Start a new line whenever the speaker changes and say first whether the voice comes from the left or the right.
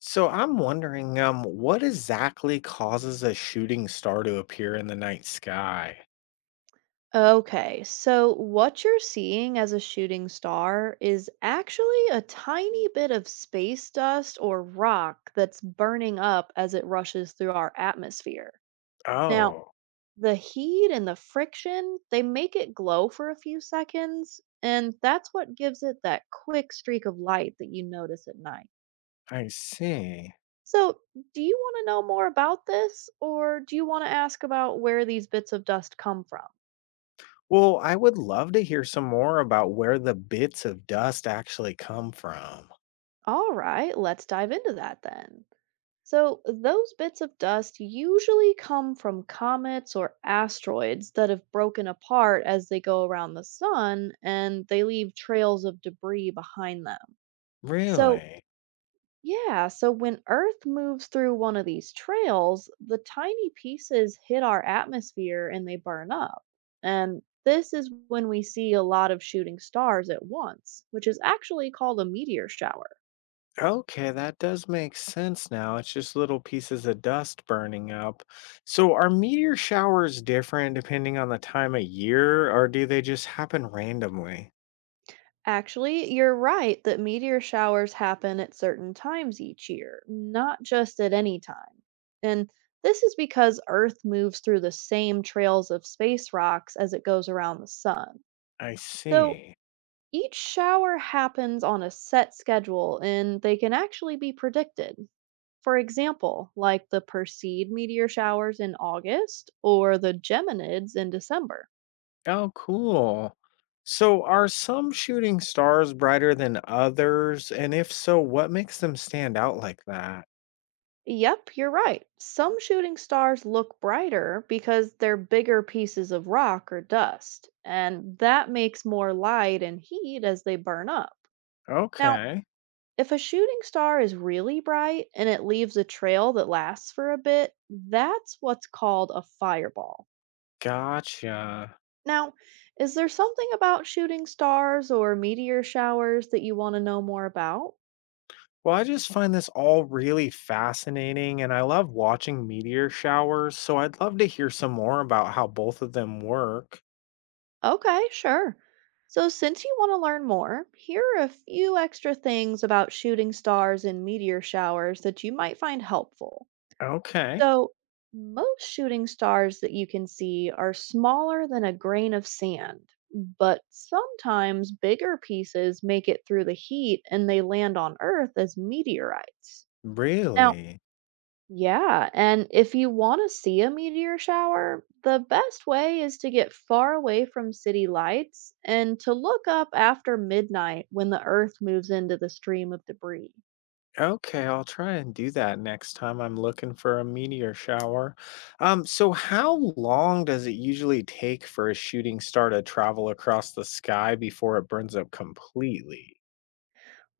left: So I'm wondering, what exactly causes a shooting star to appear in the night sky?
right: Okay, so what you're seeing as a shooting star is actually a tiny bit of space dust or rock that's burning up as it rushes through our atmosphere. Now,
left: Oh,
right: the heat and the friction, they make it glow for a few seconds, and that's what gives it that quick streak of light that you notice at night.
left: I see.
right: So, do you want to know more about this, or do you want to ask about where these bits of dust come from?
left: Well, I would love to hear some more about where the bits of dust actually come from.
right: All right, let's dive into that then. So, those bits of dust usually come from comets or asteroids that have broken apart as they go around the sun and they leave trails of debris behind them. So,
left: Really?
right: yeah, so when Earth moves through one of these trails, the tiny pieces hit our atmosphere and they burn up. And this is when we see a lot of shooting stars at once, which is actually called a meteor shower.
left: Okay, that does make sense now. It's just little pieces of dust burning up. So are meteor showers different depending on the time of year, or do they just happen randomly?
right: Actually, you're right that meteor showers happen at certain times each year, not just at any time. And this is because Earth moves through the same trails of space rocks as it goes around the sun.
left: I
right: So
left: see.
right: each shower happens on a set schedule and they can actually be predicted. For example, like the Perseid meteor showers in August or the Geminids in December.
left: Oh, cool. So, are some shooting stars brighter than others? And if so, what makes them stand out like that?
right: Yep, you're right. Some shooting stars look brighter because they're bigger pieces of rock or dust, and that makes more light and heat as they burn up. Now,
left: Okay,
right: if a shooting star is really bright and it leaves a trail that lasts for a bit, that's what's called a fireball.
left: gotcha.
right: Now, is there something about shooting stars or meteor showers that you want to know more about?
left: Well, I just find this all really fascinating and I love watching meteor showers, so I'd love to hear some more about how both of them work.
right: Okay, sure. So, since you want to learn more, here are a few extra things about shooting stars and meteor showers that you might find helpful.
left: Okay,
right: So, most shooting stars that you can see are smaller than a grain of sand, but sometimes bigger pieces make it through the heat and they land on Earth as meteorites. Now,
left: really?
right: yeah, and if you want to see a meteor shower, the best way is to get far away from city lights and to look up after midnight when the Earth moves into the stream of debris.
left: Okay, I'll try and do that next time I'm looking for a meteor shower. So how long does it usually take for a shooting star to travel across the sky before it burns up completely?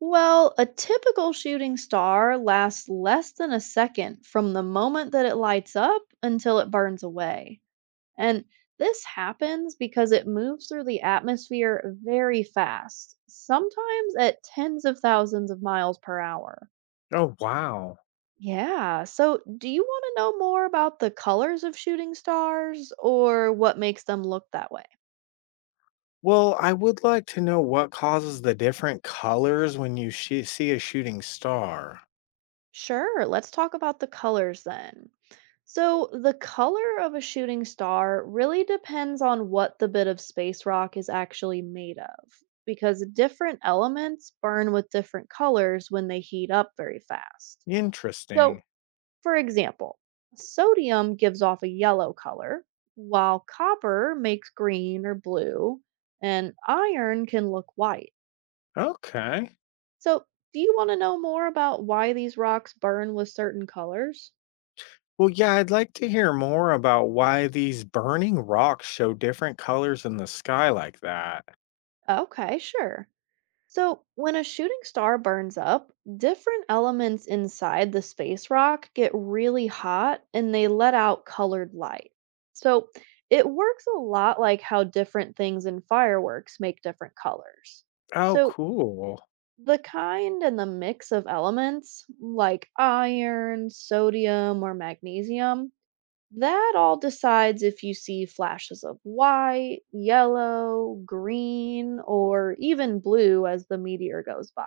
right: Well, a typical shooting star lasts less than a second from the moment that it lights up until it burns away. And this happens because it moves through the atmosphere very fast, sometimes at tens of thousands of miles per hour.
left: Oh, wow.
right: Yeah. So, do you want to know more about the colors of shooting stars or what makes them look that way?
left: Well, I would like to know what causes the different colors when you see a shooting star.
right: Sure. Let's talk about the colors then. So, the color of a shooting star really depends on what the bit of space rock is actually made of, because different elements burn with different colors when they heat up very fast. So,
left: Interesting.
right: For example, sodium gives off a yellow color, while copper makes green or blue, and iron can look white.
left: Okay.
right: So, do you want to know more about why these rocks burn with certain colors?
left: Well, yeah, I'd like to hear more about why these burning rocks show different colors in the sky like that.
right: Okay, sure. So, when a shooting star burns up, different elements inside the space rock get really hot and they let out colored light. So, it works a lot like how different things in fireworks make different colors.
left: Oh,
right: So,
left: cool.
right: the kind and the mix of elements, like iron, sodium, or magnesium, that all decides if you see flashes of white, yellow, green, or even blue as the meteor goes by.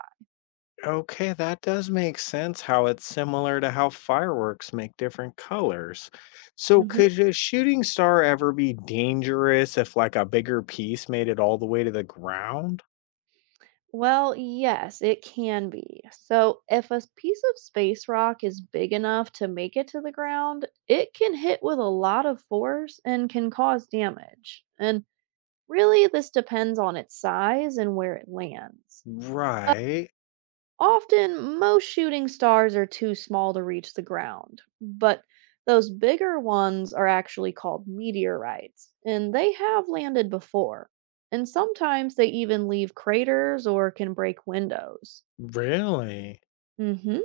left: Okay, that does make sense how it's similar to how fireworks make different colors. So,
right: hmm
left: could a shooting star ever be dangerous if, like, a bigger piece made it all the way to the ground?
right: Well, yes, it can be. So, if a piece of space rock is big enough to make it to the ground, it can hit with a lot of force and can cause damage. And really, this depends on its size and where it lands.
left: Right.
right: Often, most shooting stars are too small to reach the ground, but those bigger ones are actually called meteorites, and they have landed before. And sometimes they even leave craters or can break windows.
left: Really?
right: hmm.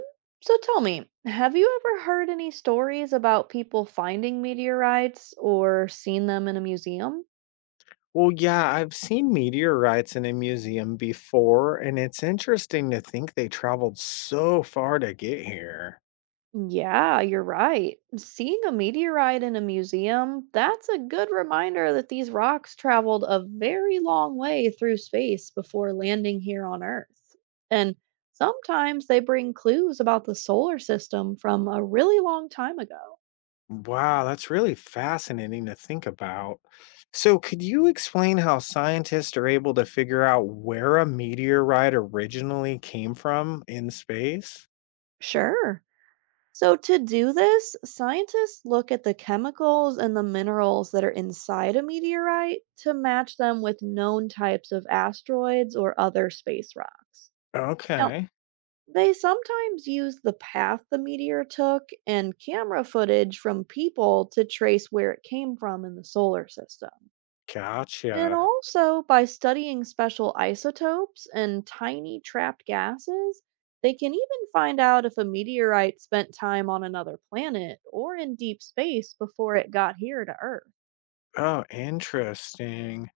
right: So tell me, have you ever heard any stories about people finding meteorites or seen them in a museum?
left: Well, yeah, I've seen meteorites in a museum before, and it's interesting to think they traveled so far to get here.
right: Yeah, you're right. Seeing a meteorite in a museum, that's a good reminder that these rocks traveled a very long way through space before landing here on Earth. And sometimes they bring clues about the solar system from a really long time ago.
left: Wow, that's really fascinating to think about. So, could you explain how scientists are able to figure out where a meteorite originally came from in space?
right: Sure. So, to do this, scientists look at the chemicals and the minerals that are inside a meteorite to match them with known types of asteroids or other space rocks. Now,
left: Okay,
right: They sometimes use the path the meteor took and camera footage from people to trace where it came from in the solar system. And
left: gotcha.
right: also, by studying special isotopes and tiny trapped gases, they can even find out if a meteorite spent time on another planet or in deep space before it got here to Earth.
left: Oh, interesting.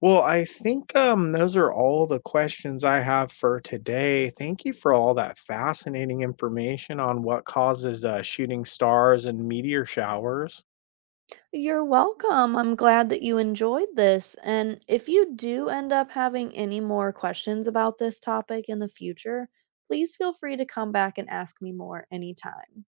left: Well, I think those are all the questions I have for today. Thank you for all that fascinating information on what causes shooting stars and meteor showers.
right: You're welcome. I'm glad that you enjoyed this. And if you do end up having any more questions about this topic in the future, please feel free to come back and ask me more anytime.